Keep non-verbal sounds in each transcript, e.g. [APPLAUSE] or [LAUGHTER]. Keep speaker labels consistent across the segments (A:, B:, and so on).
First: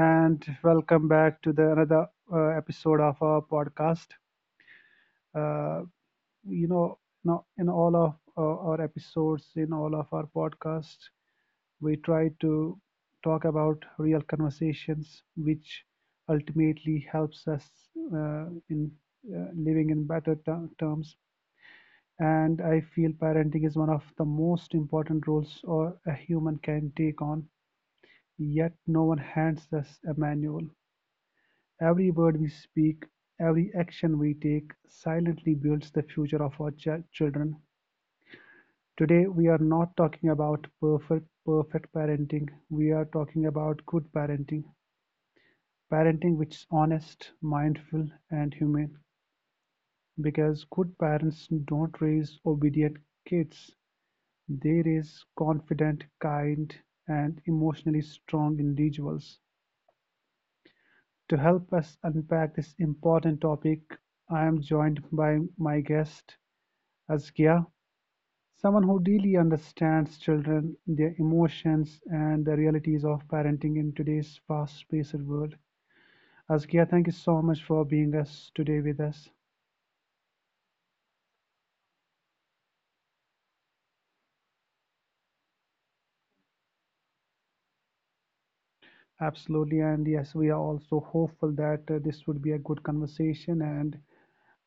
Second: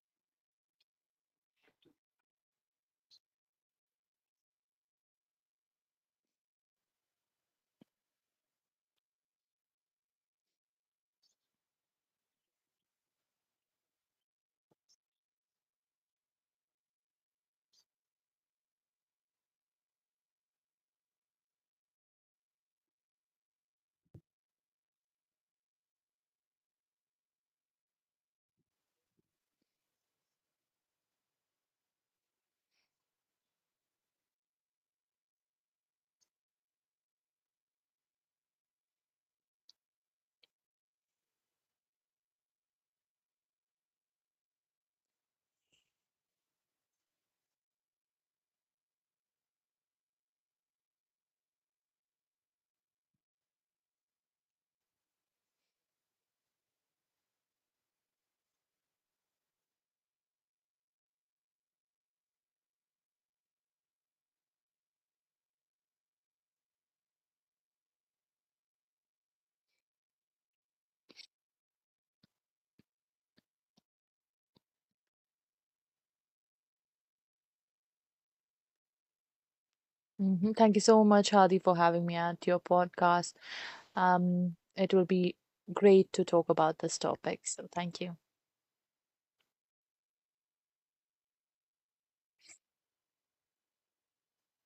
A: and welcome back to the another episode of our podcast. Uh, you know, now in all of our episodes, in all of our podcasts, we try to talk about real conversations, which ultimately helps us uh, in living in better terms. And I feel parenting is one of the most important roles or a human can take on. Yet, no one hands us a manual. Every word we speak, every action we take, silently builds the future of our children. Today, we are not talking about perfect parenting. We are talking about good parenting, parenting which is honest, mindful, and humane. Because good parents don't raise obedient kids; they raise confident, kind, and emotionally strong individuals. To help us unpack this important topic, I am joined by my guest, Askia, someone who deeply understands children, their emotions, and the realities of parenting in today's fast-paced world. Askia, thank you so much for being us today with us.
B: Thank you so much, Hadi, for having me at your podcast. It will be great to talk about this topic. So thank you.
A: Absolutely, and yes, we are also hopeful that this would be a good conversation and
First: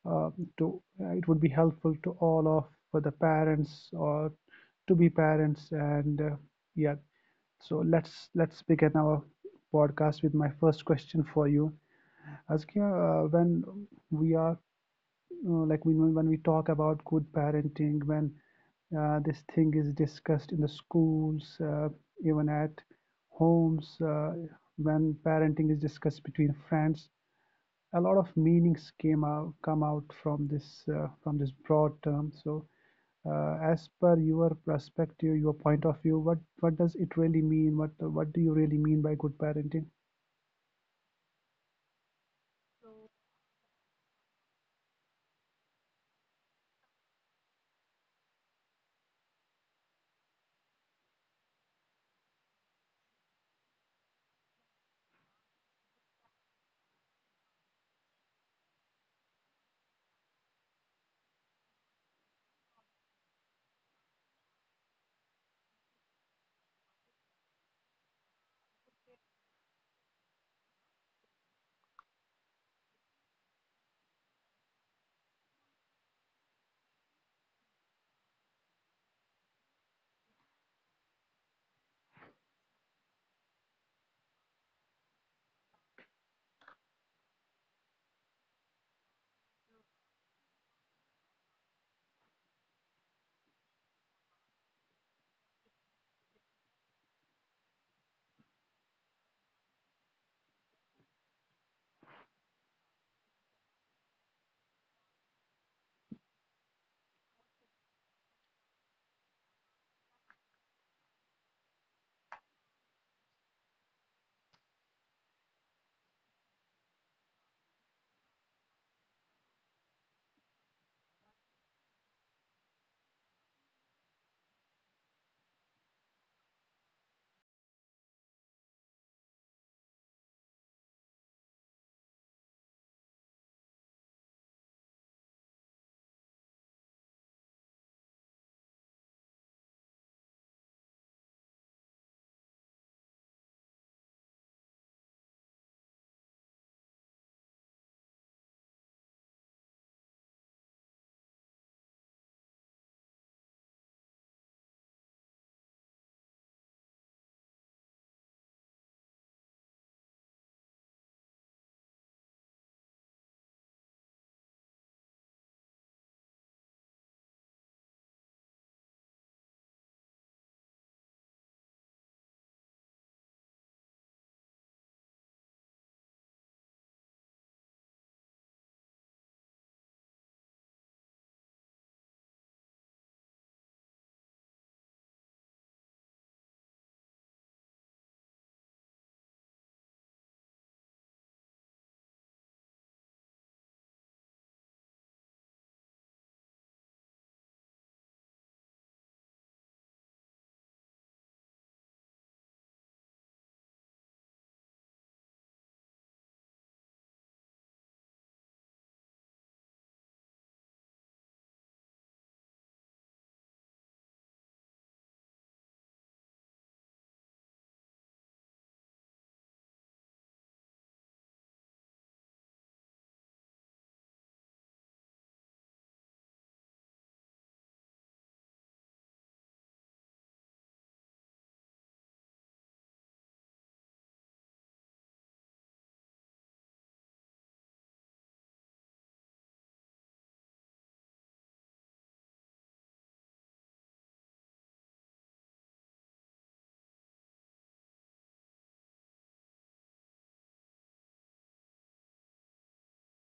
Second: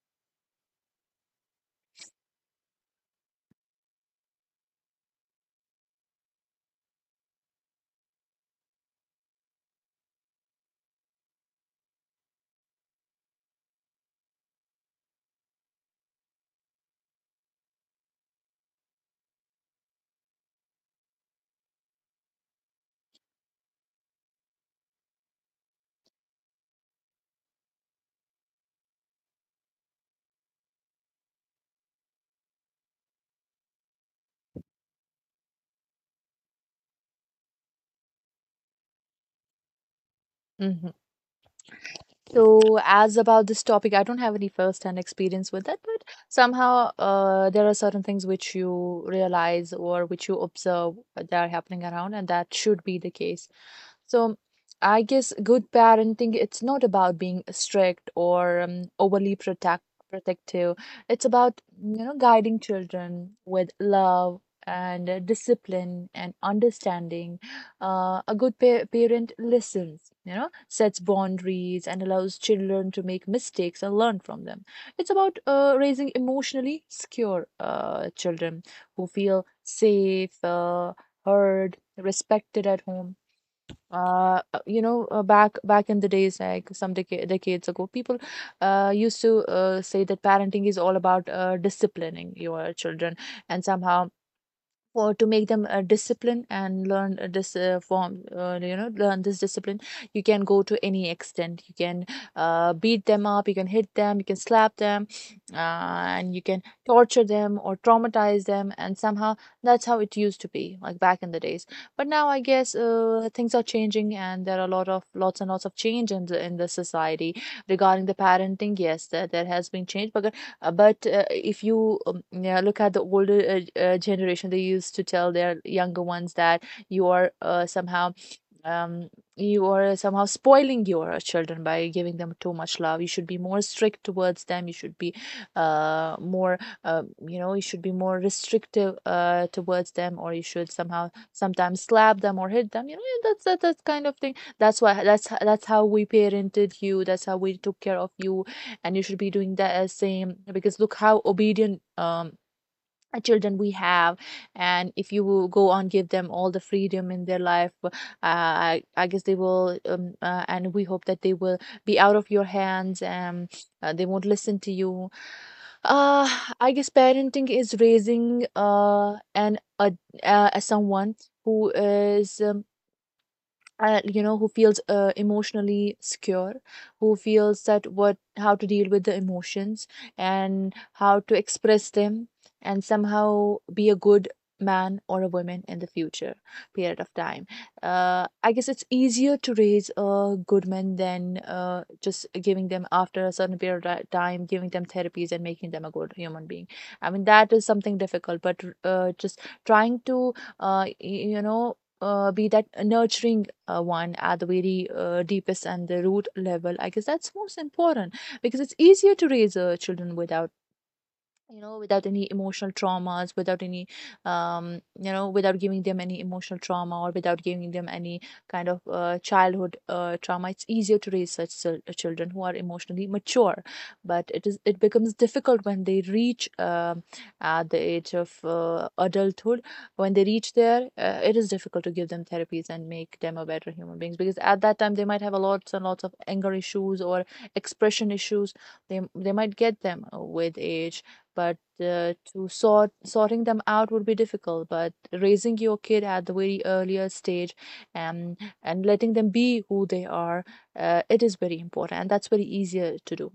A: uh, to it would be helpful to all of for the parents or to be parents. Yeah, so let's begin our podcast with my first question for you. Askia, when we are like we when we talk about good parenting, when this thing is discussed in the schools, even at homes, when parenting is discussed between friends, a lot of meanings came out come out from this broad term. So, as per your perspective, your point of view, what does it really mean? What do you really mean by good parenting?
B: hmm So as about this topic, I don't have any first-hand experience with it, but somehow there are certain things which you realize or which you observe that are happening around, and that should be the case. So I guess good parenting, it's not about being strict or overly protective. It's about, you know, guiding children with love and discipline and understanding. A good pa parent listens, you know, sets boundaries and allows children to make mistakes and learn from them. It's about raising emotionally secure children who feel safe, heard, respected at home. Back in the days, like some decades ago, people used to say that parenting is all about disciplining your children, and somehow for to make them discipline and learn this form, you know, learn this discipline, you can go to any extent. You can beat them up, you can hit them, you can slap them, and you can torture them or traumatize them, and somehow that's how it used to be like back in the days. But now I guess things are changing, and there are a lot of lots and lots of change in the society regarding the parenting. Yes, there has been change, but if you yeah, look at the older generation, they used to tell their younger ones that you are somehow um, you are somehow spoiling your children by giving them too much love. You should be more strict towards them. You should be more, you know, you should be more restrictive towards them, or you should somehow sometimes slap them or hit them. You know, yeah, that's that kind of thing. That's why that's how we parented you. That's how we took care of you, and you should be doing that as same because look how obedient. Children we have, and if you will go on give them all the freedom in their life, I guess they will and we hope that they will be out of your hands and they won't listen to you. uh, I guess parenting is raising someone who is you know, who feels emotionally secure, who feels that what how to deal with the emotions and how to express them, and somehow be a good man or a woman in the future period of time. I guess it's easier to raise a good man than just giving them after a certain period of time giving them therapies and making them a good human being. I mean that is something difficult, but just trying to you know be that nurturing one at the very deepest and the root level, I guess that's most important, because it's easier to raise children without, you know, without any emotional traumas, without any um you know, without giving them any emotional trauma or without giving them any kind of childhood trauma. It's easier to raise such children who are emotionally mature, but it becomes difficult when they reach at the age of adulthood. When they reach there, it is difficult to give them therapies and make them a better human beings, because at that time they might have a lots and lots of anger issues or expression issues. They might get them with age, but to sort sorting them out would be difficult. But raising your kid at the very earlier stage, um, and letting them be who they are, it is very important and that's very easier to do.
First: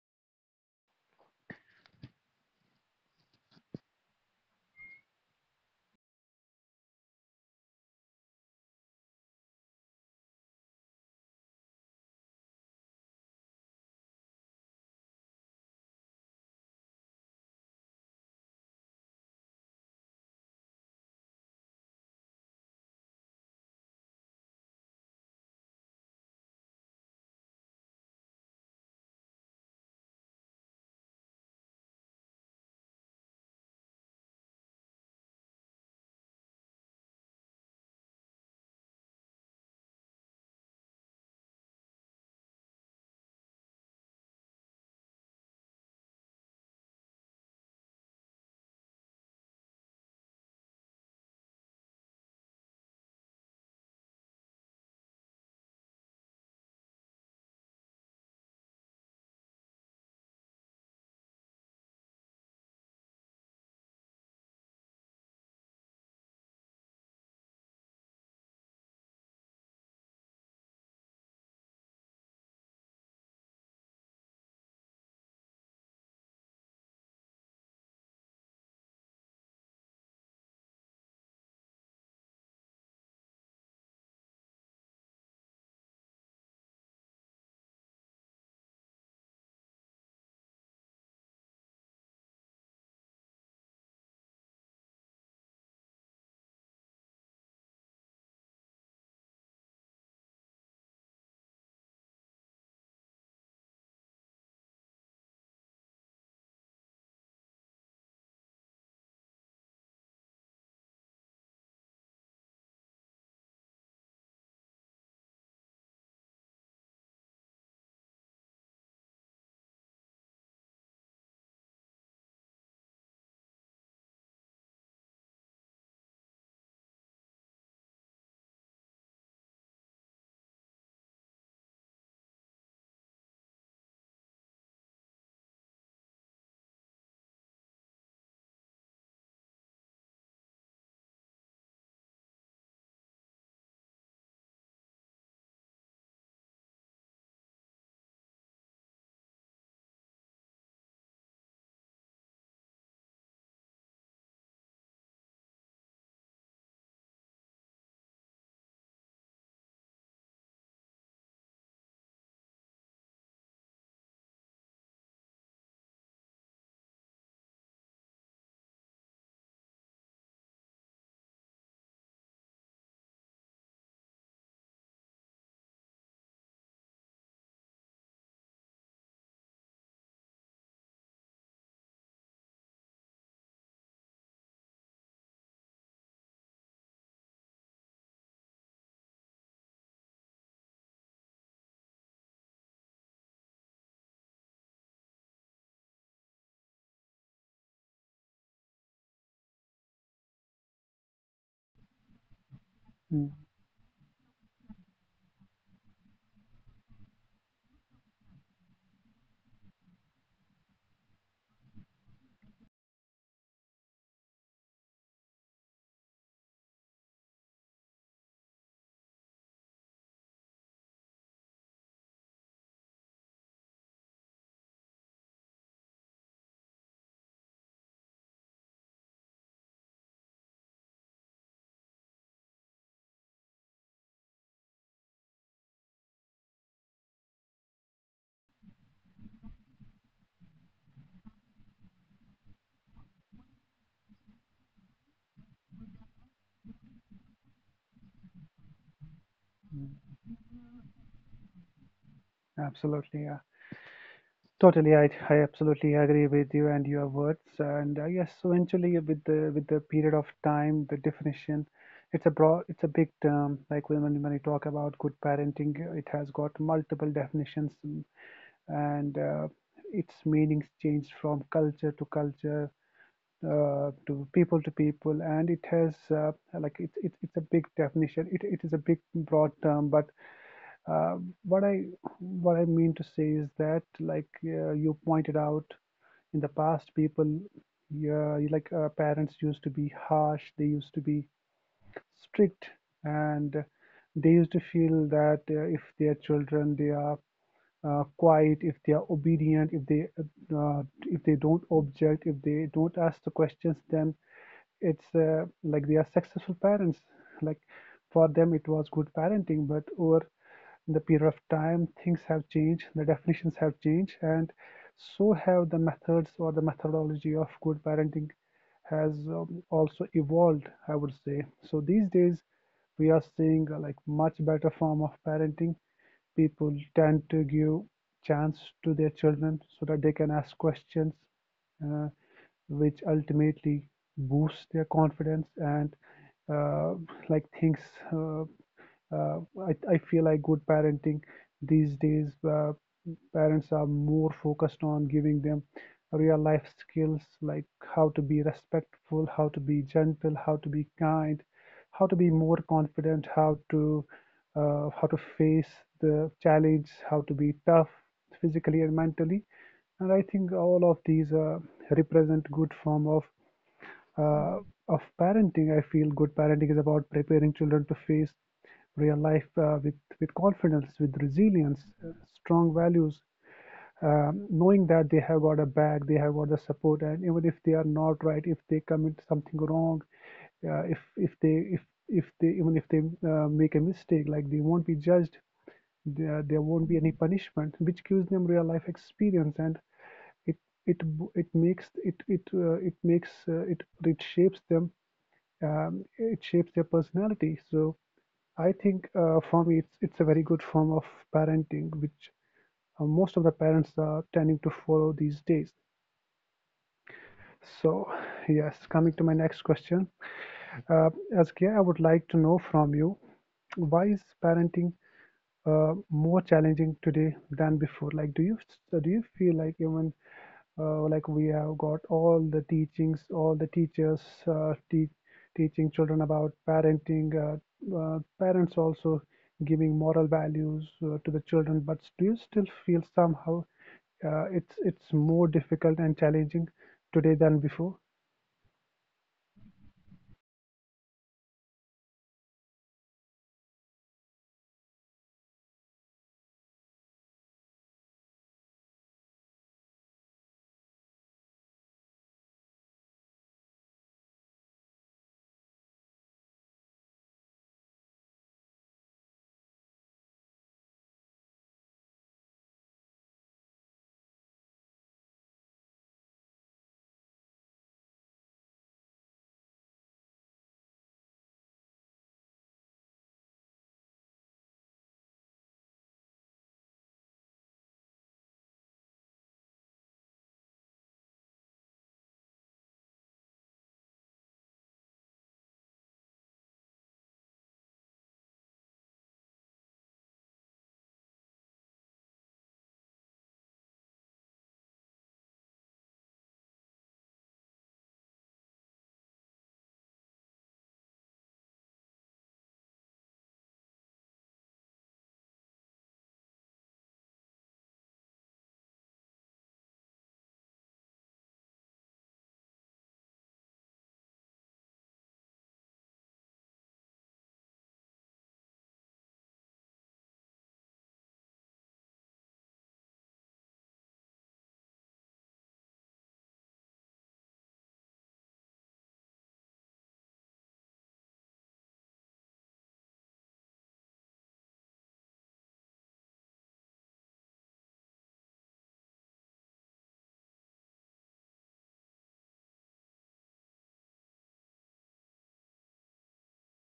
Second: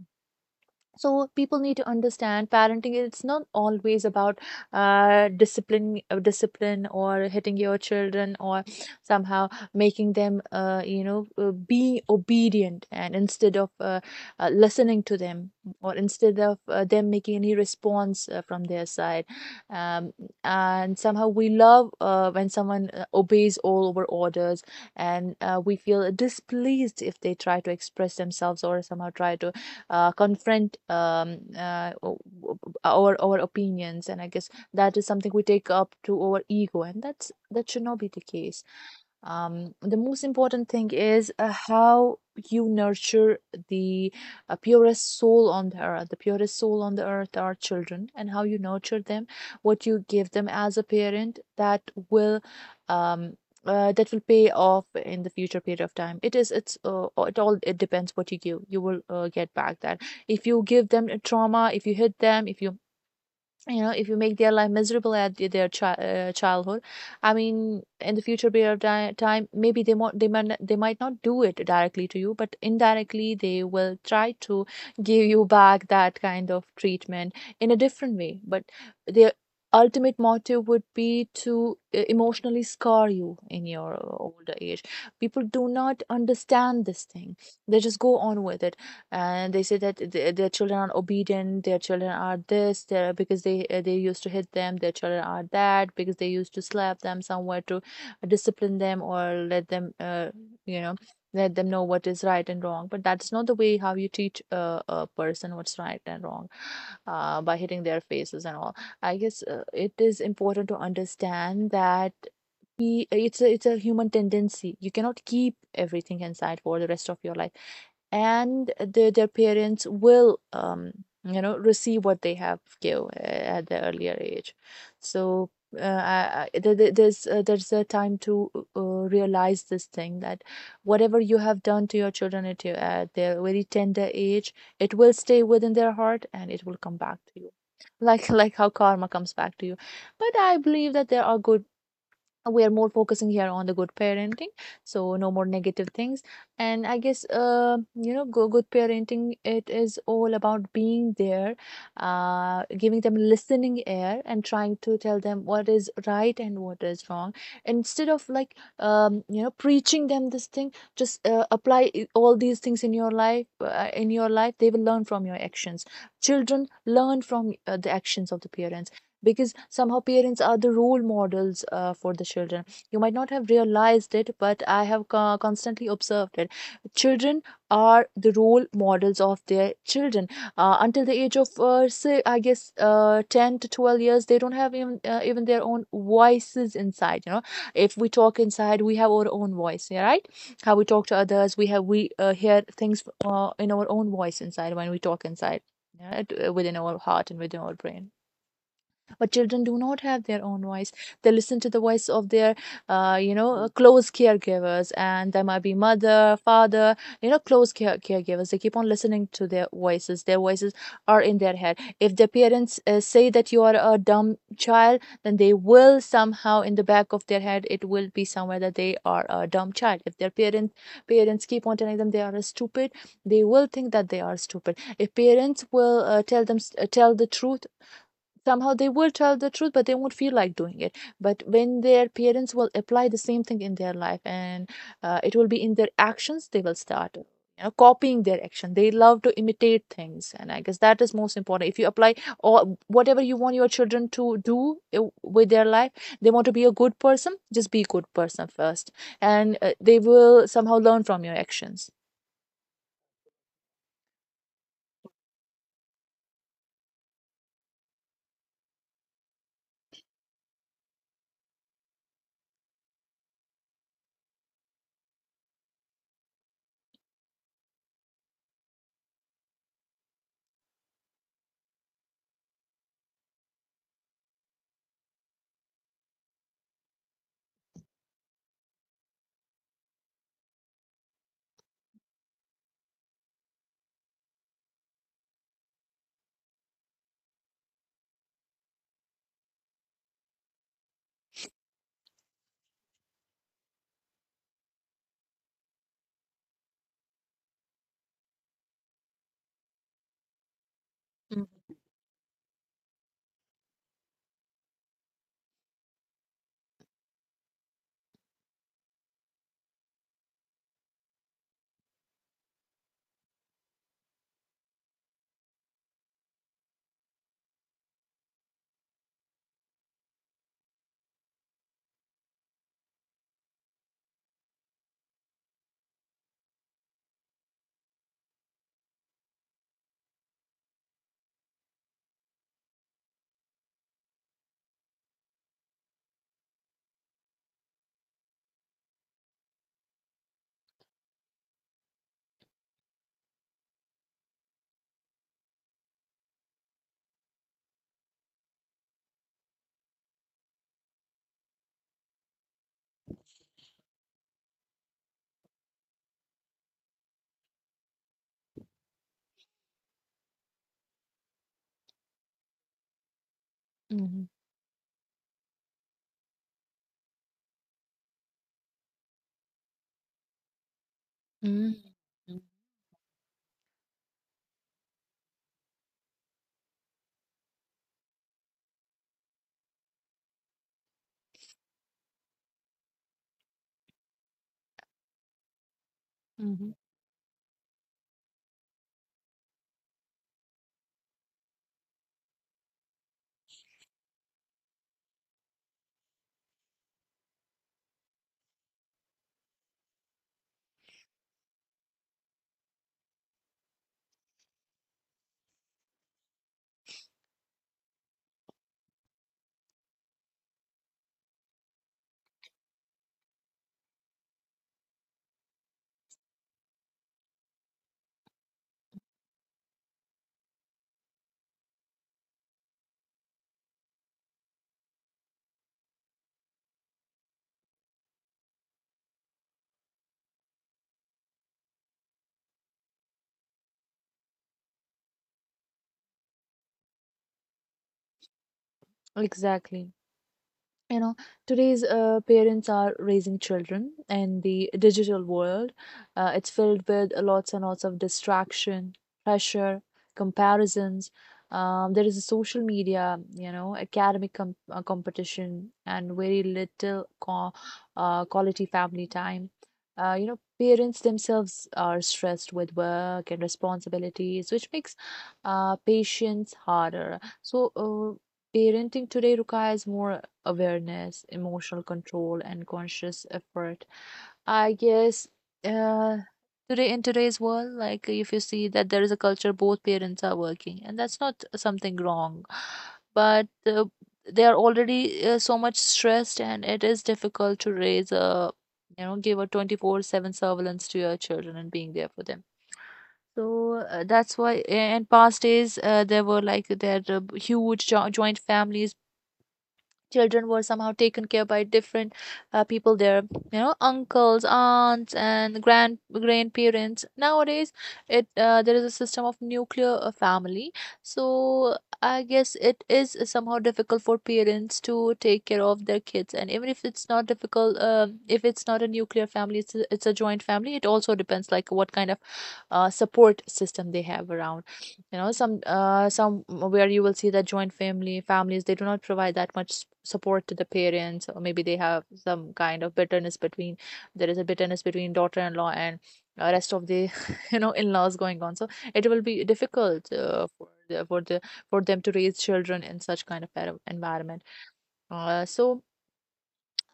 B: So people need to understand parenting, it's not always about discipline or hitting your children or somehow making them you know be obedient, and instead of listening to them or instead of them making any response from their side. um, and somehow we love when someone obeys all our orders, and we feel displeased if they try to express themselves or somehow try to confront our opinions, and I guess that is something we take up to our ego, and that should not be the case. The most important thing is how you nurture the purest soul on the earth. The purest soul on the earth are children, and how you nurture them, what you give them as a parent, will um, that will pay off in the future period of time. It's it all it depends what you give. You will get back that. If you give them a trauma, if you hit them, if you, you know, if you make their life miserable at childhood, I mean, in the future period of time, maybe they might they might not do it directly to you, but indirectly they will try to give you back that kind of treatment in a different way, but their ultimate motive would be to emotionally scar you in your older age. People do not understand this thing, they just go on with it, and they say that their children are obedient, their children are this, because they used to hit them, their children are that because they used to slap them somewhere to discipline them or let them you know let them know what is right and wrong. But that's not the way how you teach a person what's right and wrong, by hitting their faces and all. I guess it is important to understand that it's it's a human tendency, you cannot keep everything inside for the rest of your life, and their parents will you know receive what they have give at the earlier age. So there's a time to realize this thing, that whatever you have done to your children at their very tender age, it will stay within their heart and it will come back to you, like [LAUGHS] like how karma comes back to you. But I believe that there are good, we are more focusing here on the good parenting, so no more negative things. And I guess you know good parenting, it is all about being there, giving them listening ear and trying to tell them what is right and what is wrong, instead of like you know preaching them this thing, just apply all these things in your life in your life. They will learn from your actions. Children learn from the actions of the parents, because somehow parents are the role models for the children. You might not have realized it, but I have constantly observed it. Children are the role models of their children until the age of say I guess 10 to 12 years. They don't have even even their own voices inside. You know, if we talk inside, we have our own voice. Yeah, right? How we talk to others, we hear things in our own voice inside when we talk inside. Yeah, within our heart and within our brain. But children do not have their own voice, they listen to the voice of their
A: Mm,
B: you know close caregivers, and there might be mother, father, you know, close caregivers. They keep on listening to their voices. Their voices are in their head. If their parents say that you are a dumb child, then they will somehow in the back of their head it will be somewhere that they are a dumb child. If their parents parents keep on telling them they are stupid, they will think that they are stupid. If parents will tell the truth, somehow they will tell the truth but they won't feel like doing it. But when their parents will apply the same thing in their life, and it will be in their actions, they will start, you know, copying their action. They love to imitate things, and I guess that is most important. If you apply, or whatever you want your children to do with their life, they want to be a good person, just be a good person first, and they will somehow learn from your actions.
A: absolutely, yeah. Totally, I absolutely agree with you and your words. And yes, so eventually, with the period of time, the definition, it's a broad, it's a big term. Like when you talk about good parenting, it has got multiple definitions, mm, and its meanings change from culture to culture, to people, and it has it's it's a big definition. It is a big broad term, but uh, what I mean to say is that, like you pointed out, in the past, people, yeah, like parents used to be harsh. They used to be strict, and they used to feel that if their children they are quiet, if they are obedient, if they
B: Mm.
A: don't object, if they don't ask the questions, then it's like they are successful parents, like for them it was good parenting. But over the period of time, things have changed, the definitions have changed, and so have the methods or the methodology of good parenting has also evolved, I would say. So these days we are seeing like much better form of parenting. People tend to give chance to their children so that they can ask questions, uh, which ultimately boosts their confidence and uh, like things uh, I feel like good parenting these days, parents are more focused on giving them real life skills, like how to be respectful, how to be gentle, how to be kind, how to be more confident, how to face the challenge, how to be tough physically and mentally. And I think all of these represent good form of
B: Mhm.
A: uh, parenting. I feel good parenting is about preparing children to face real life with confidence, with
B: Mm.
A: resilience,
B: Mm.
A: strong values, knowing that they have got a back, they have got the support, and even if they are not right, if they commit something wrong, uh, if if they if if they even if they make a mistake, like they won't be judged, there
B: Mhm.
A: won't be any punishment, which gives them real life experience. And it it it makes it it it makes it it shapes them, it shapes their personality. So I think for me, it's a very good form of parenting, which most of the parents are tending to follow these days. So yes, coming to my next question, uh, Askia, I would like to know from you, why is parenting more challenging today than before? Like, do you feel like even we have got all the teachings, all the teachers uh, te- teaching children about parenting, parents also giving moral values to the children, but do you still feel somehow it's more difficult and challenging today than before?
B: Exactly. you know today's parents are raising children in the digital world. It's filled with lots and lots of distraction, pressure, comparisons. There is a social media, academic competition and very little quality family time. Parents themselves are stressed with work and responsibilities, which makes patience harder, so parenting today requires more awareness, emotional control, and conscious effort. I guess uh, today in today's world, like, if you see that there is a culture both parents are working, and that's not something wrong, but they are already so much stressed, and it is difficult to raise a, you know, give a 24/7 surveillance to your children and being there for them. So that's why in past days there were like there huge joint families. Children were somehow taken care by different people there, you know, uncles, aunts, and grandparents. Nowadays it there is a system of nuclear family, so I guess it is somehow difficult for parents to take care of their kids. And even if it's not difficult, um, if it's not a nuclear family, it's a joint family, it also depends like what kind of support system they have around. You know, some some where you will see that joint family families, they do not provide that much support to the parents, or maybe they have some kind of bitterness between, there is a bitterness between daughter-in-law and rest of the [LAUGHS] you know in-laws going on. So it will be difficult for the, for them to raise children in such kind of environment. uh, so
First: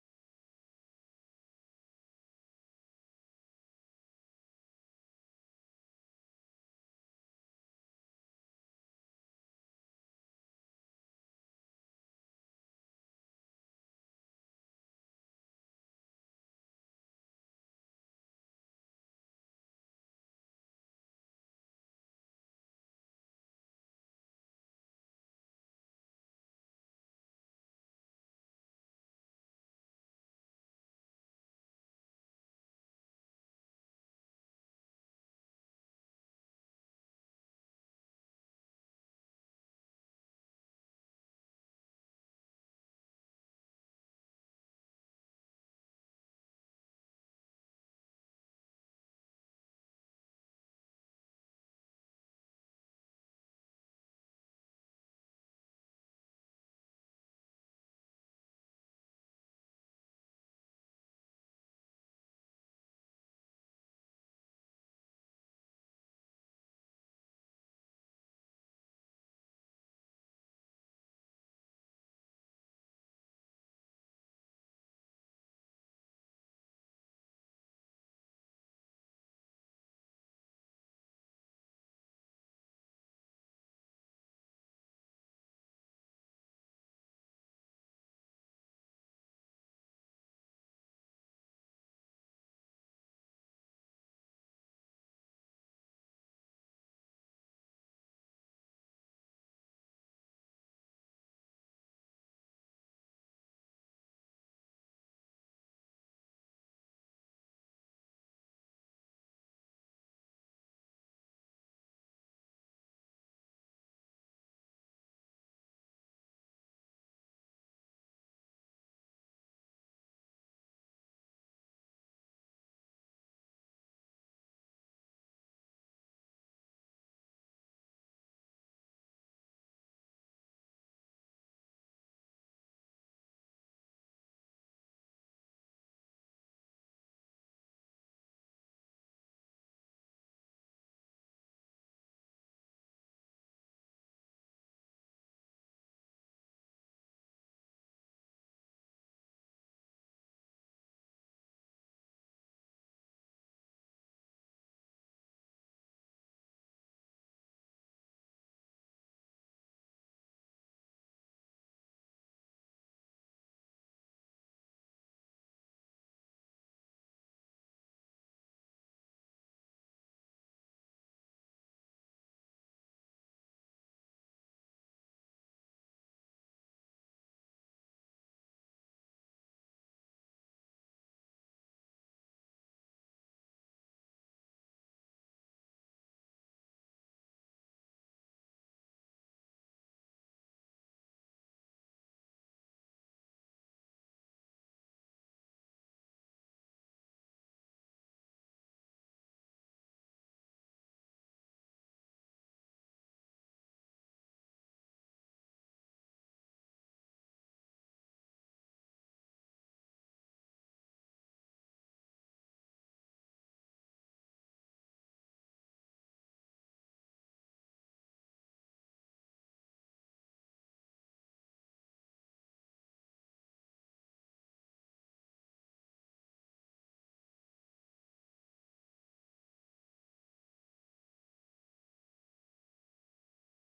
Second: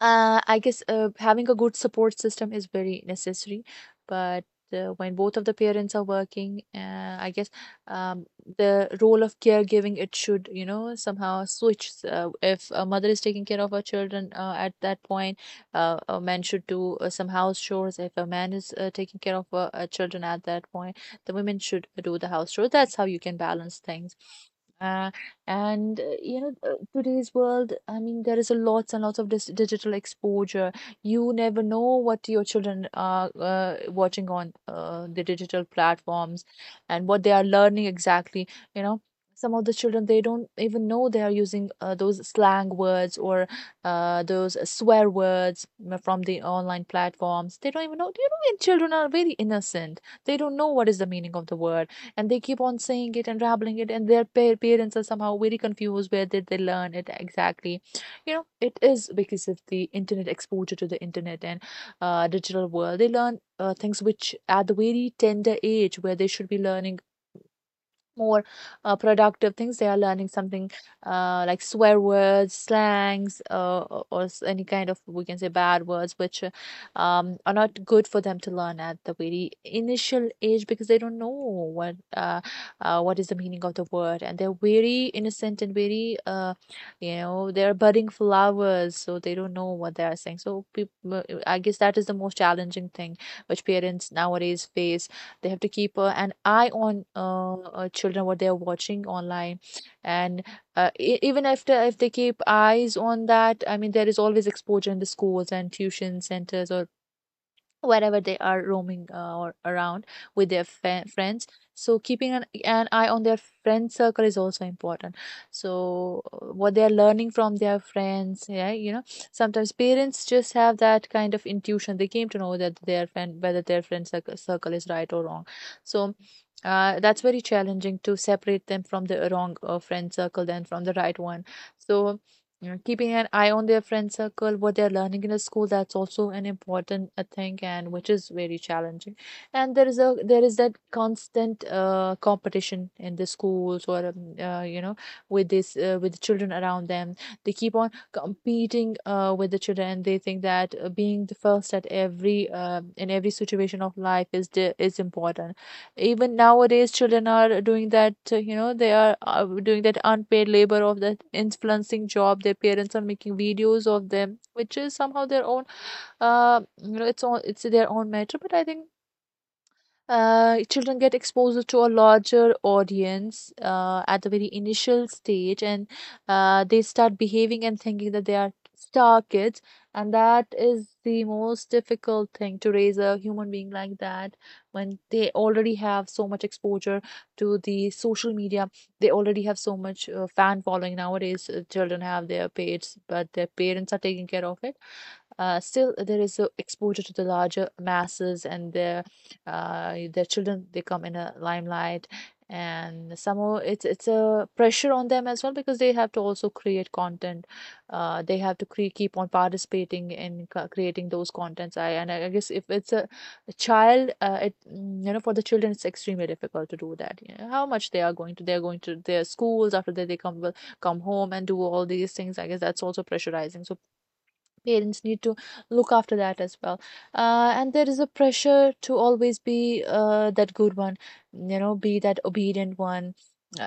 B: uh, I guess having a good support system is very necessary, but when both of the parents are working, I guess um, the role of caregiving, it should, you know, somehow switch. If a mother is taking care of her children at that point, a man should do some house chores. If a man is taking care of children at that point, the women should do the house chores. That's how you can balance things. Uh, Today's world, I mean, there is a lots and lots of dis digital exposure. You never know what your children are watching on the digital platforms and what they are learning exactly. You know, some of the children, they don't even know they are using those slang words or those swear words from the online platforms. They don't even know. You know, and children are very innocent. They don't know what is the meaning of the word, and they keep on saying it and rambling it, and their parents are somehow very confused where did they learn it exactly. You know, it is because of the internet, exposure to the internet and digital world. They learn things which at the very tender age where they should be learning more productive things. They are learning something like swear words, slangs, or any kind of, we can say, bad words, which are not good for them to learn at the very initial age, because they don't know what is the meaning of the word, and they're very innocent and very you know they're budding flowers, so they don't know what they are saying. So I guess that is the most challenging thing which parents nowadays face. They have to keep an eye on children, what they are watching online, and even after if they keep eyes on that, I mean, there is always exposure in the schools and tuition centers or wherever they are roaming or around with their friends. So keeping an eye on their friend circle is also important, so what they are learning from their friends, yeah, you know, sometimes parents just have that kind of intuition, they came to know that their friend, whether their friend circle is right or wrong. So that's very challenging to separate them from the wrong friend circle than from the right one. So yeah, keeping an eye on their friend circle, what they're learning in the school, that's also an important thing, and which is very challenging. And there is that constant competition in the schools or with this with the children around them. They keep on competing with the children, and they think that being the first at every in every situation of life is is important. Even nowadays children are doing that, you know, they are doing that unpaid labor of that influencing job. Their parents are making videos of them, which is somehow their own, you know, it's all, it's their own matter, but I think children get exposed to a larger audience at the very initial stage, and they start behaving and thinking that they are star kids, and that is the most difficult thing to raise a human being like that when they already have so much exposure to the social media. They already have so much fan following. Nowadays children have their page, but their parents are taking care of it. Still there is a exposure to the larger masses, and their children, they come in a limelight, and somehow it's a pressure on them as well, because they have to also create content. They have to keep on participating in creating those contents. I and i guess if a child, you know, for the children it's extremely difficult to do that. You know, how much they are going to, they're going to their schools, after that they come will come home and do all these things. I guess that's also pressurizing, so parents need to look after that as well. And there is a pressure to always be that good one, you know, be that obedient one,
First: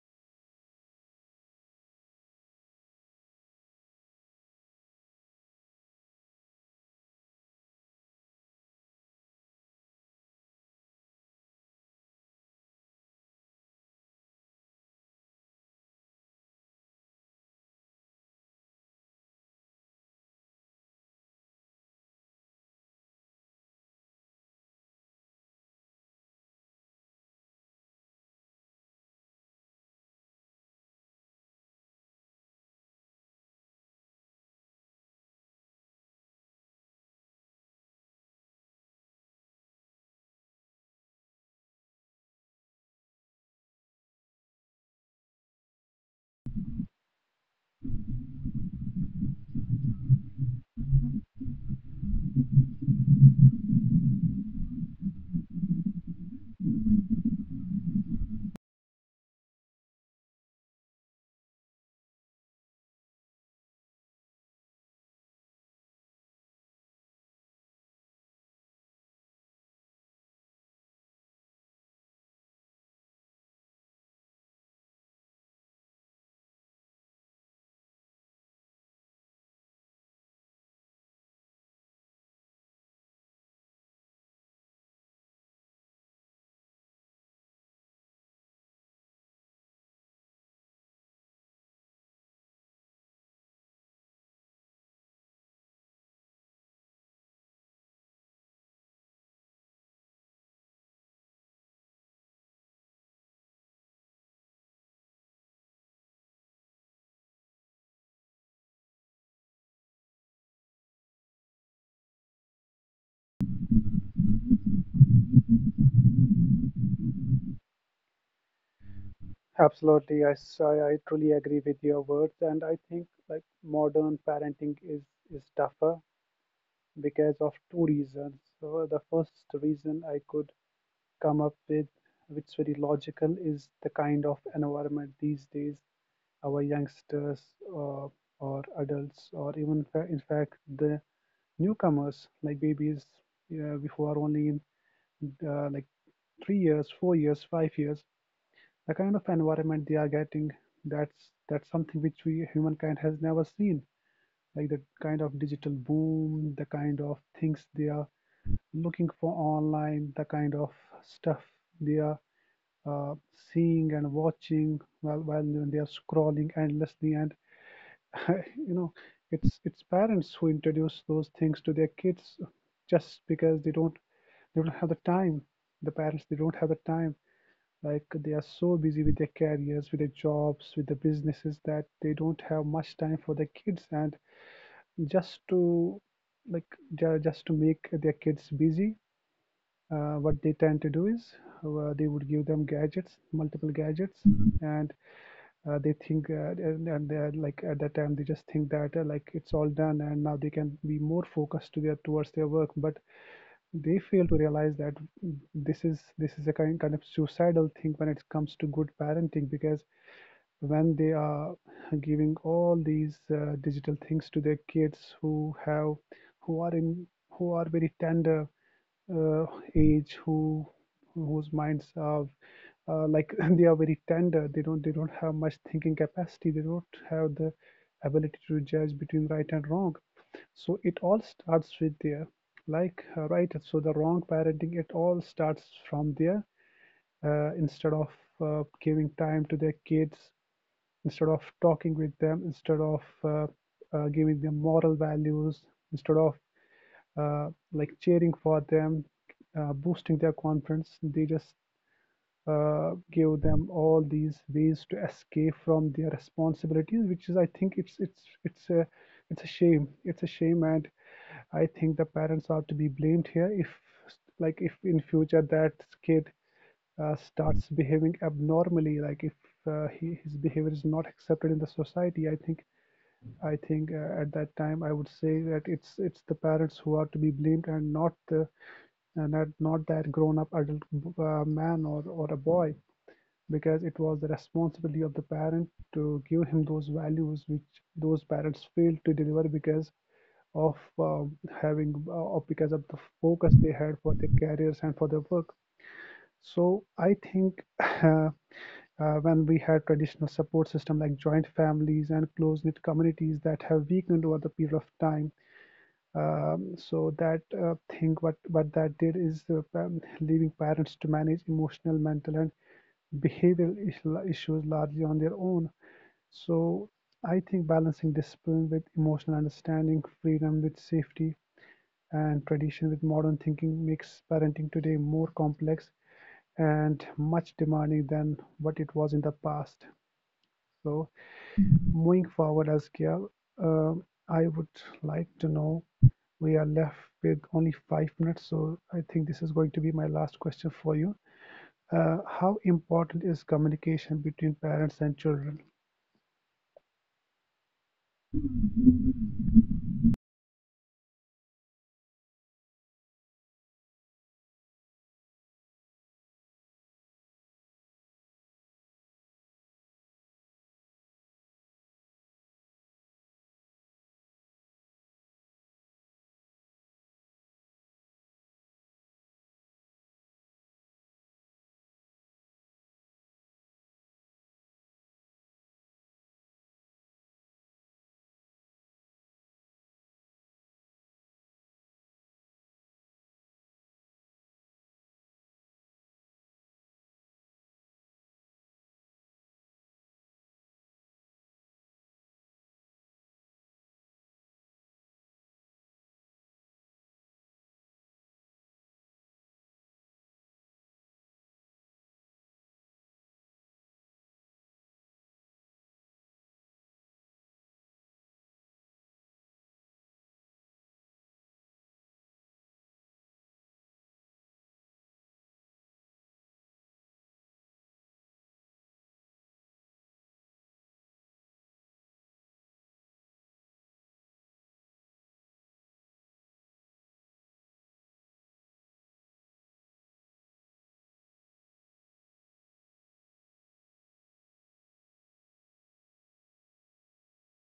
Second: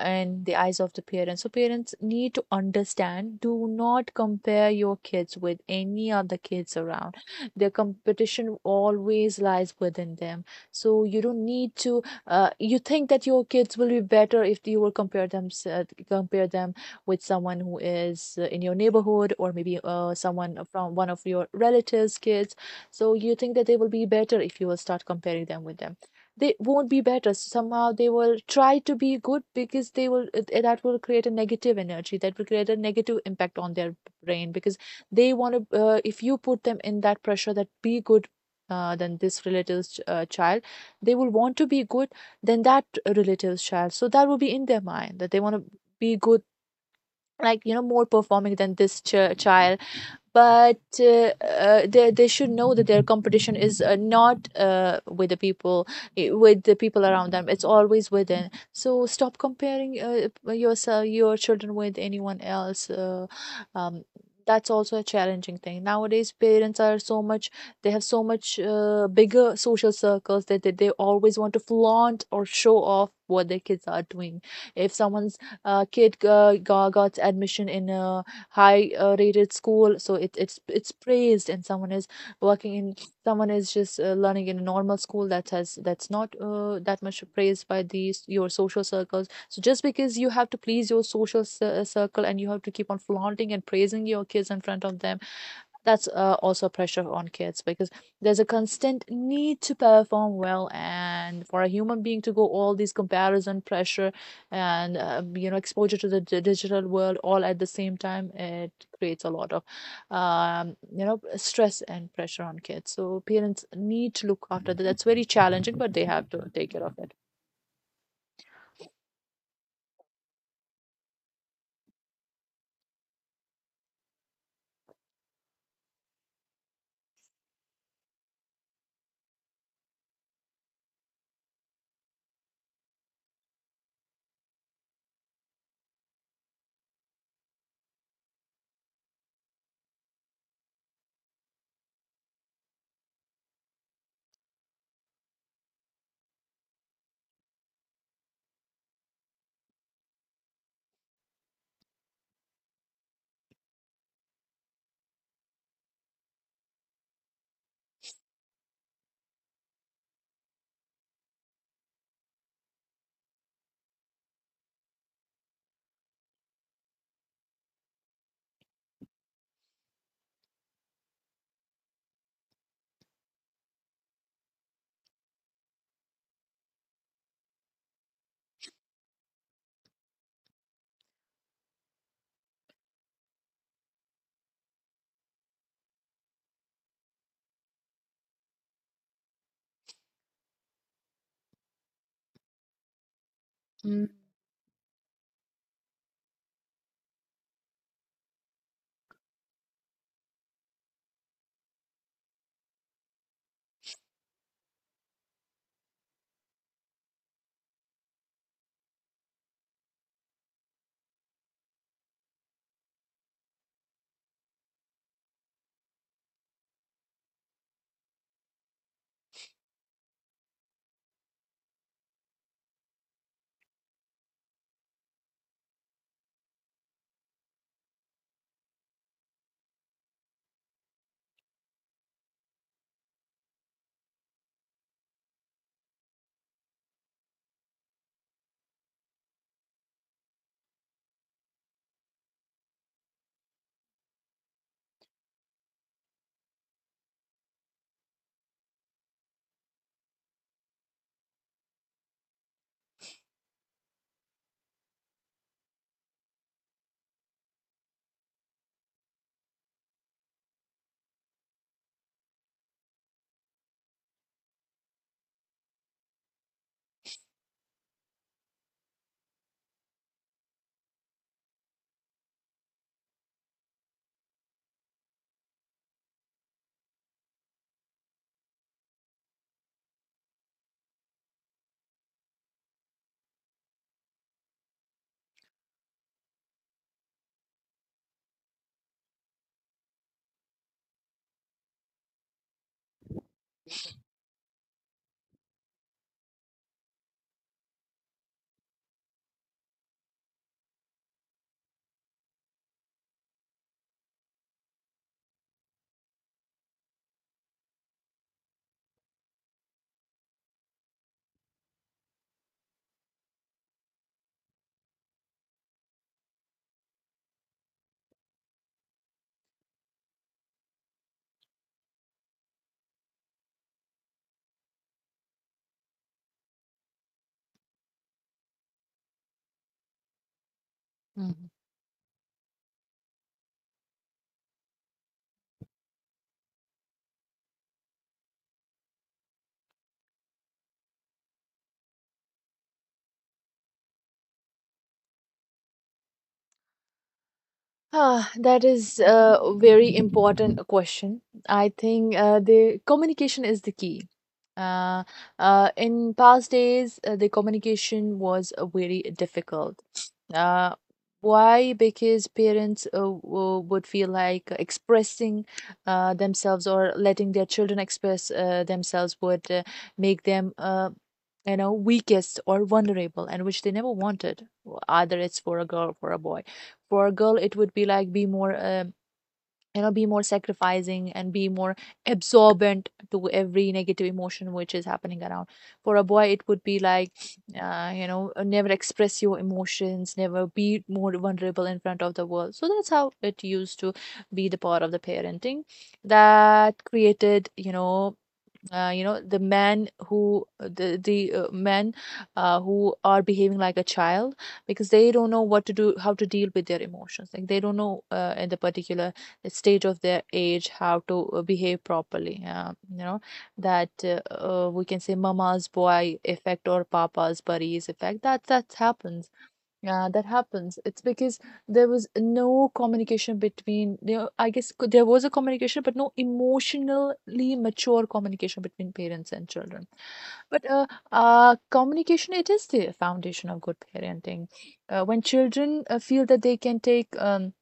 B: in the eyes of the parents. So parents need to understand, do not compare your kids with any other kids around. Their competition always lies within them. So you don't need to you think that your kids will be better if you will compare them with someone who is in your neighborhood, or maybe someone from one of your relatives' kids. So you think that they will be better if you will start comparing them with them. They won't be better. So somehow they will try to be good, because they will that will create a negative energy, that will create a negative impact on their brain, because they want to if you put them in that pressure that be good than this relative's child, they will want to be good than that relative's child. So that will be in their mind, that they want to be good, like, you know, more performing than this child. But they should know that their competition is not with the people, with the people around them, it's always within. So stop comparing yourself, your children, with anyone else. Um, that's also a challenging thing. Nowadays parents are so much, they have so much bigger social circles, that they always want to flaunt or show off what their kids are doing. If someone's kid got admission in a high rated school, so it's praised. And someone is working in, someone is just learning in a normal school, that has that's not that much praised by these your social circles. So just because you have to please your social circle, and you have to keep on flaunting and praising your kids in front of them, that's also pressure on kids. Because there's a constant need to perform well, and for a human being to go all these comparison pressure and you know exposure to the digital world all at the same time, it creates a lot of you know stress and pressure on kids. So parents need to look after that, that's very challenging, but they have to take care of it.
A: Absolutely, I truly agree with your words, and I think like modern parenting is tougher because of two reasons. So the first reason I could come up with, which is very logical, is the kind of environment these days our youngsters uh, or adults or even in fact the newcomers like babies who are only in like 3 years, 4 years, 5 years, the kind of environment they are getting, that's something which we humankind has never seen, like the kind of digital boom, the kind of things they are looking for online, the kind of stuff they are uh, seeing and watching while they are scrolling endlessly. And [LAUGHS] you know, it's parents who introduce those things to their kids just because they don't have the time. The parents, they don't have the time. Like they are so busy with their careers, with their jobs, with their businesses that they don't have much time for their kids, and just to like just to make their kids busy, what they tend to do is they would give them gadgets, multiple
B: Mm.
A: gadgets. And they're like, at that time they just think that like it's all done and now they can be more focused to their towards their work, but they fail to realize that, mm, this is a kind of suicidal thing when it comes to good parenting, because when they are giving all these digital things to their kids who have who are in who are very tender uh, age, whose minds are uh, like [LAUGHS] they are very tender, they don't have much thinking capacity, they don't have the ability to judge between right and wrong. So it all starts with their the wrong parenting, it all starts from there. Instead of giving time to their kids, instead of talking with them, instead of giving them moral values, instead of like cheering for them, boosting their confidence, they just give them all these ways to escape from their responsibilities, which is, I think, it's a shame. It's a shame, and I think the parents are to be blamed here. If like, if in future that kid starts behaving abnormally, like if his behavior is not accepted in the society, I think at that time I would say that it's the parents who are to be blamed and not the and not that grown up adult man or a boy, because it was the responsibility of the parent to give him those values which those parents failed to deliver because of having or because of the focus they had for their careers and for their work. So I think [LAUGHS] when we had traditional support system like joint families and close knit communities, that have weakened over the period of time, so that thing, what that did is leaving parents to manage emotional, mental, and behavioral issues largely on their own. So I think balancing discipline with emotional understanding, freedom with safety, and tradition with modern thinking makes parenting today more complex and much demanding than what it was in the past. So
B: Mhm.
A: moving forward, as Kiel, um, I would like to know, we are left with only 5 minutes, so I think this is going to be my last question for you. How important is communication between parents and children?
B: Ah, that is a very important question. I think the communication is the key. Uh, in past days, the communication was very difficult. Uh, why? Because parents would feel like expressing themselves, or letting their children express themselves would make them weakest or vulnerable, and which they never wanted, either it's for a girl or for a boy. For a girl, it would be like be more, be more sacrificing and be more absorbent to every negative emotion which is happening around. For a boy, it would be like, never express your emotions, never be more vulnerable in front of the world. So that's how it used to be the part of the parenting that created, you know, the men who are behaving like a child, because they don't know what to do, how to deal with their emotions. Like they don't know, in the particular stage of their age, how to behave properly, you know, that we can say mama's boy effect or papa's buddies effect, that happens. Yeah, that happens. It's because there was no communication between, you know, I guess there was a communication, but no emotionally mature communication between parents and children. But communication, it is the foundation of good parenting. When children feel that they can take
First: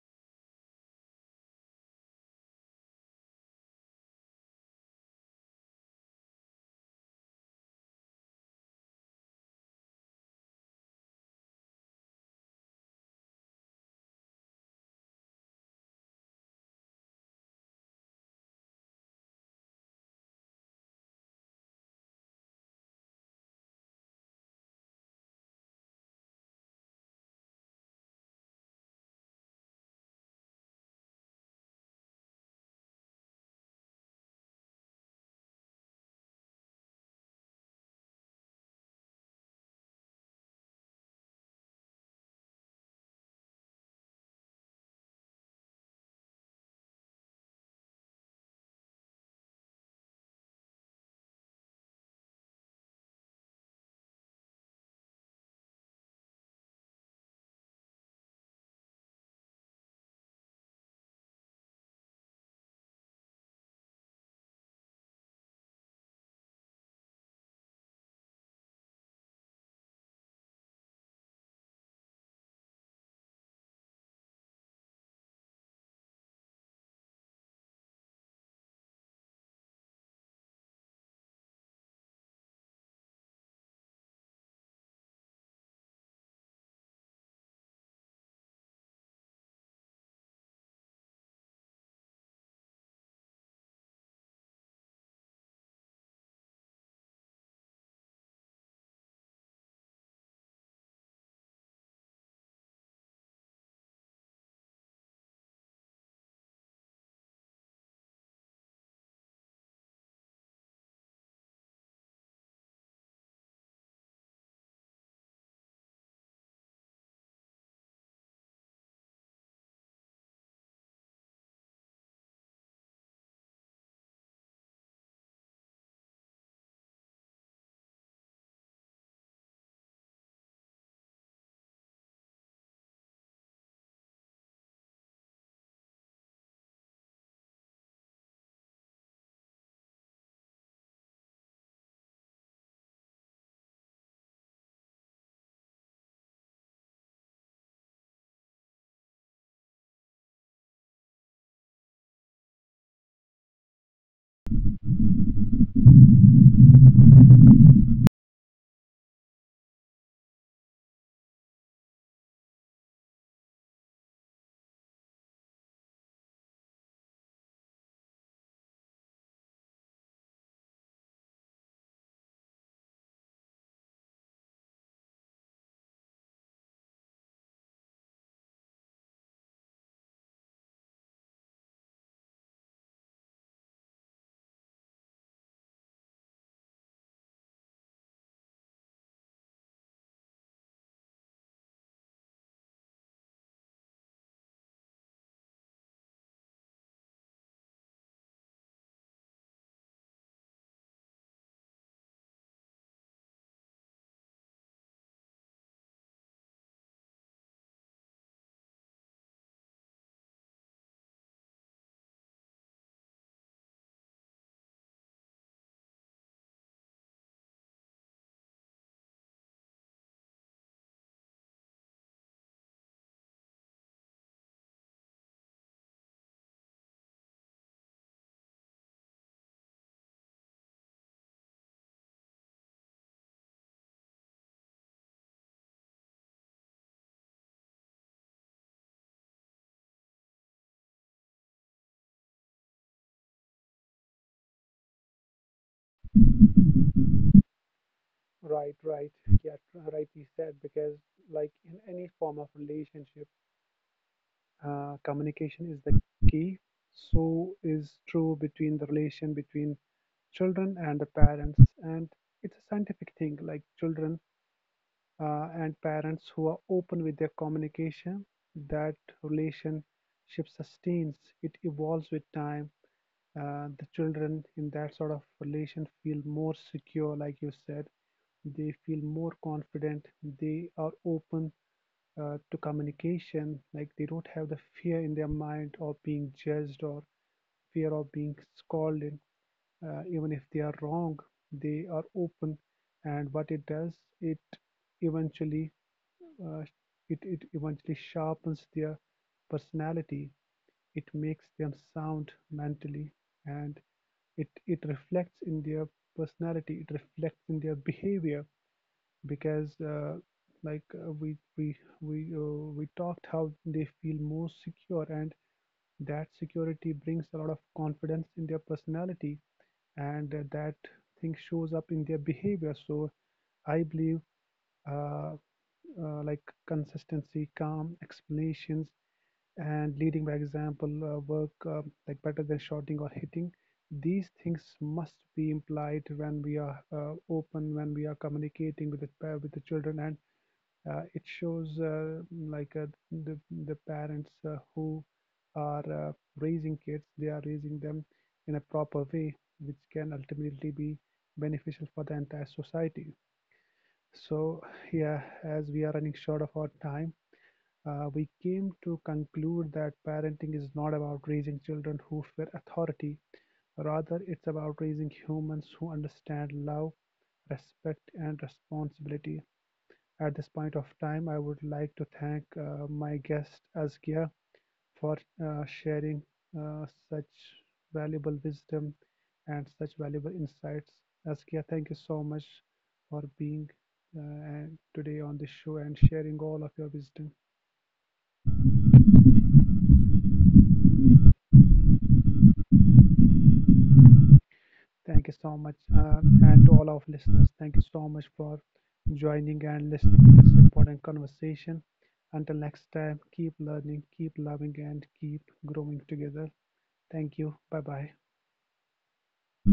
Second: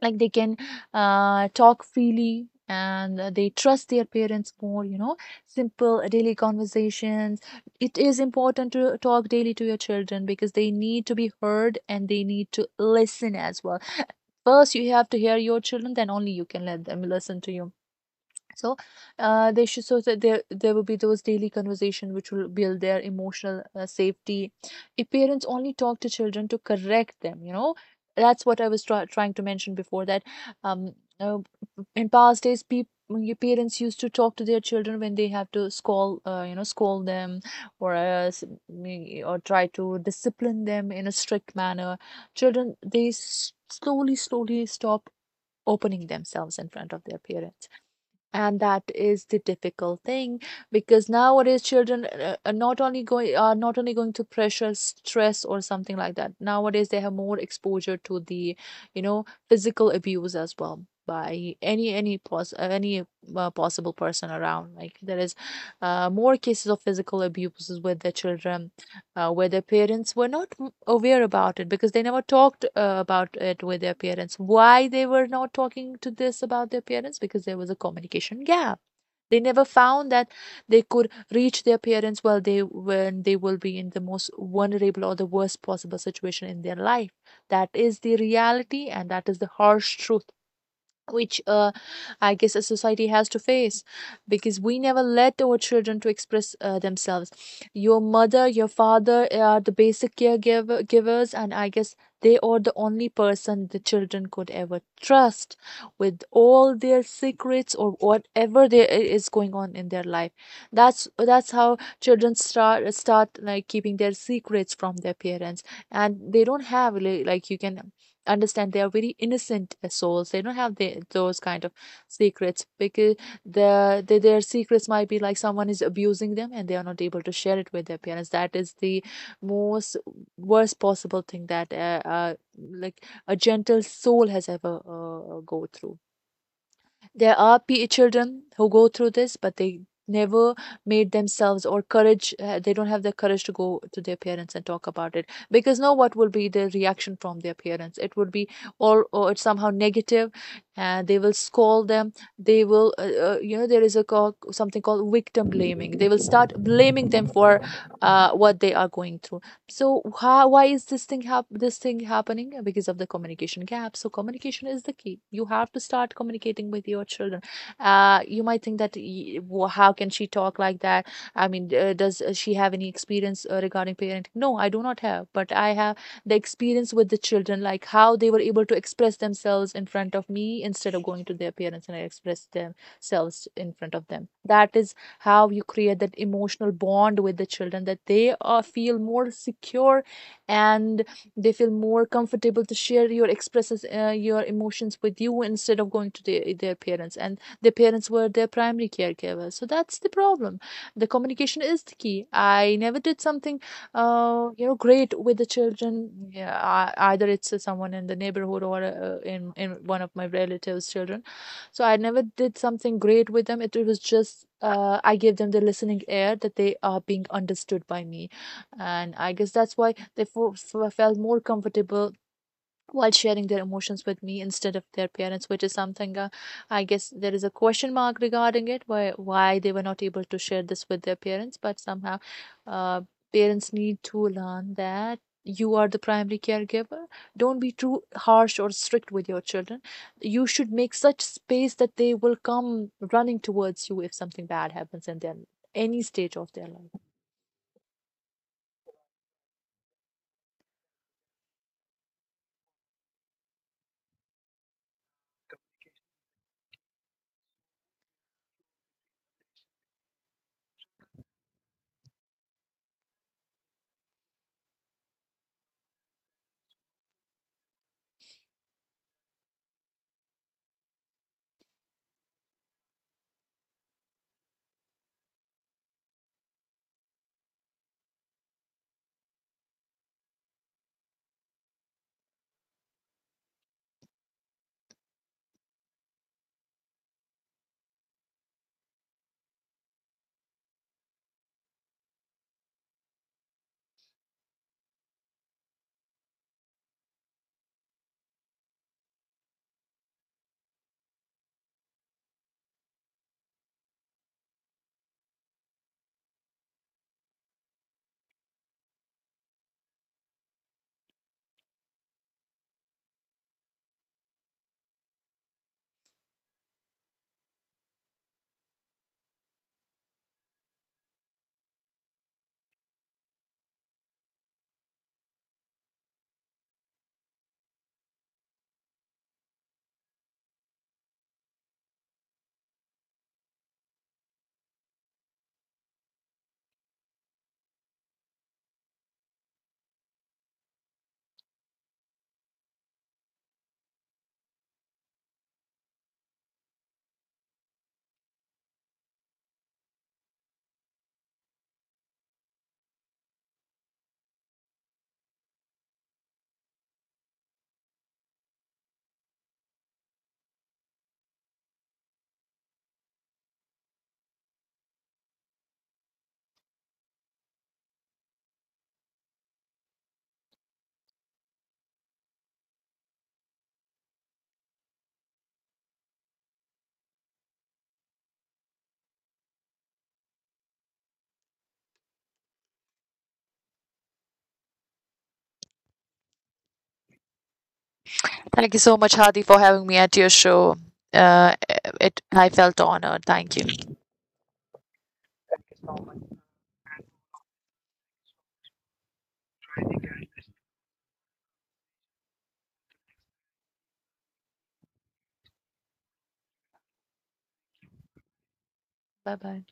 B: like they can talk freely, and they trust their parents more, you know, simple daily conversations. It is important to talk daily to your children, because they need to be heard and they need to listen as well. First you have to hear your children, then only you can let them listen to you. So they should, so that there will be those daily conversation which will build their emotional safety. If parents only talk to children to correct them, you know, that's what I was trying to mention before, that um, uh, in past days people, your parents used to talk to their children when they have to scold, scold them, or or try to discipline them in a strict manner, children they slowly slowly stop opening themselves in front of their parents. And that is the difficult thing, because nowadays children are not only going to pressure, stress or something like that. Nowadays they have more exposure to the, you know, physical abuse as well by any possible person around. Like there is more cases of physical abuses with the children, where their parents were not aware about it, because they never talked about it with their parents. Why they were not talking to this about their parents? Because there was a communication gap. They never found that they could reach their parents while they when they will be in the most vulnerable or the worst possible situation in their life. That is the reality, and that is the harsh truth, which I guess a society has to face, because we never let our children to express themselves. Your mother, your father, are the basic caregiver givers, and I guess they are the only person the children could ever trust with all their secrets or whatever is going on in their life. That's how children start like keeping their secrets from their parents. And they don't have like, you can understand, they are very innocent souls. They don't have those kind of secrets, because their secrets might be like someone is abusing them and they are not able to share it with their parents. That is the most worst possible thing that like a gentle soul has ever go through. There are p- E children who go through this, but they never made themselves or courage, they don't have the courage to go to their parents and talk about it, because know what will be the reaction from their parents. It would be all, or it's somehow negative, and they will scold them. They will, you know, there is a call, something called victim blaming. They will start blaming them for what they are going through. So how, why is this thing hap this thing happening? Because of the communication gap. So communication is the key. You have to start communicating with your children. You might think that how can she talk like that? I mean, does she have any experience regarding parenting? No, I do not have, but I have the experience with the children, like how they were able to express themselves in front of me instead of going to their parents, and I express themselves in front of them. That is how you create that emotional bond with the children, that they feel more secure, and they feel more comfortable to share your expresses, your emotions with you, instead of going to their parents, and their parents were their primary caregivers. So that's the problem. The communication is the key. I never did something great with the children. Yeah, I, either it's someone in the neighborhood, or in one of my relatives children. So I never did something great with them. It was just I gave them the listening ear, that they are being understood by me, and I guess that's why they felt more comfortable while sharing their emotions with me instead of their parents, which is something, I guess there is a question mark regarding it, why they were not able to share this with their parents. But somehow uh, parents need to learn that you are the primary caregiver. Don't be too harsh or strict with your children. You should make such space that they will come running towards you if something bad happens in their any stage of their life.
A: Right, right. Yeah, rightly said. Because, like in any form of relationship, communication is the key. So is true between the relation between children and the parents, and it's a scientific thing. Like children and parents who are open with their communication, that relationship sustains, it evolves with time. The children in that sort of relation feel more secure, like you said, they feel more confident. They are open to communication. Like they don't have the fear in their mind of being judged or fear of being scolded. Even if they are wrong, they are open. And what it does, it eventually uh, it, it eventually sharpens their personality, it makes them sound mentally, and it reflects in their personality, it reflects in their behavior, because we talked how they feel more secure, and that security brings a lot of confidence in their personality, and that thing shows up in their behavior. So I believe uh, like consistency, calm explanations, and leading by example work, um, like better than shouting or hitting. These things must be implied when we are open, when we are communicating with with the children, and it shows the parents who are raising kids, they are raising them in a proper way, which can ultimately be beneficial for the entire society. So, yeah, as we are running short of our time, we came to conclude that parenting is not about raising children who fear authority. Rather, it's about raising humans who understand love, respect, and responsibility. At this point of time, I would like to thank my guest Azkia for sharing such valuable wisdom and such valuable insights. Azkia, thank you so much for being uh, today on this show and sharing all of your wisdom.
B: Thank you so much, Hadi, for having me at your show. Uh, it I felt honored. Thank you.
A: Thank you so much, and to all of listeners, thank you so much for joining and listening to this important conversation. Until next time, keep learning, keep loving, and keep growing together. Thank you. Bye bye.
B: Bye bye.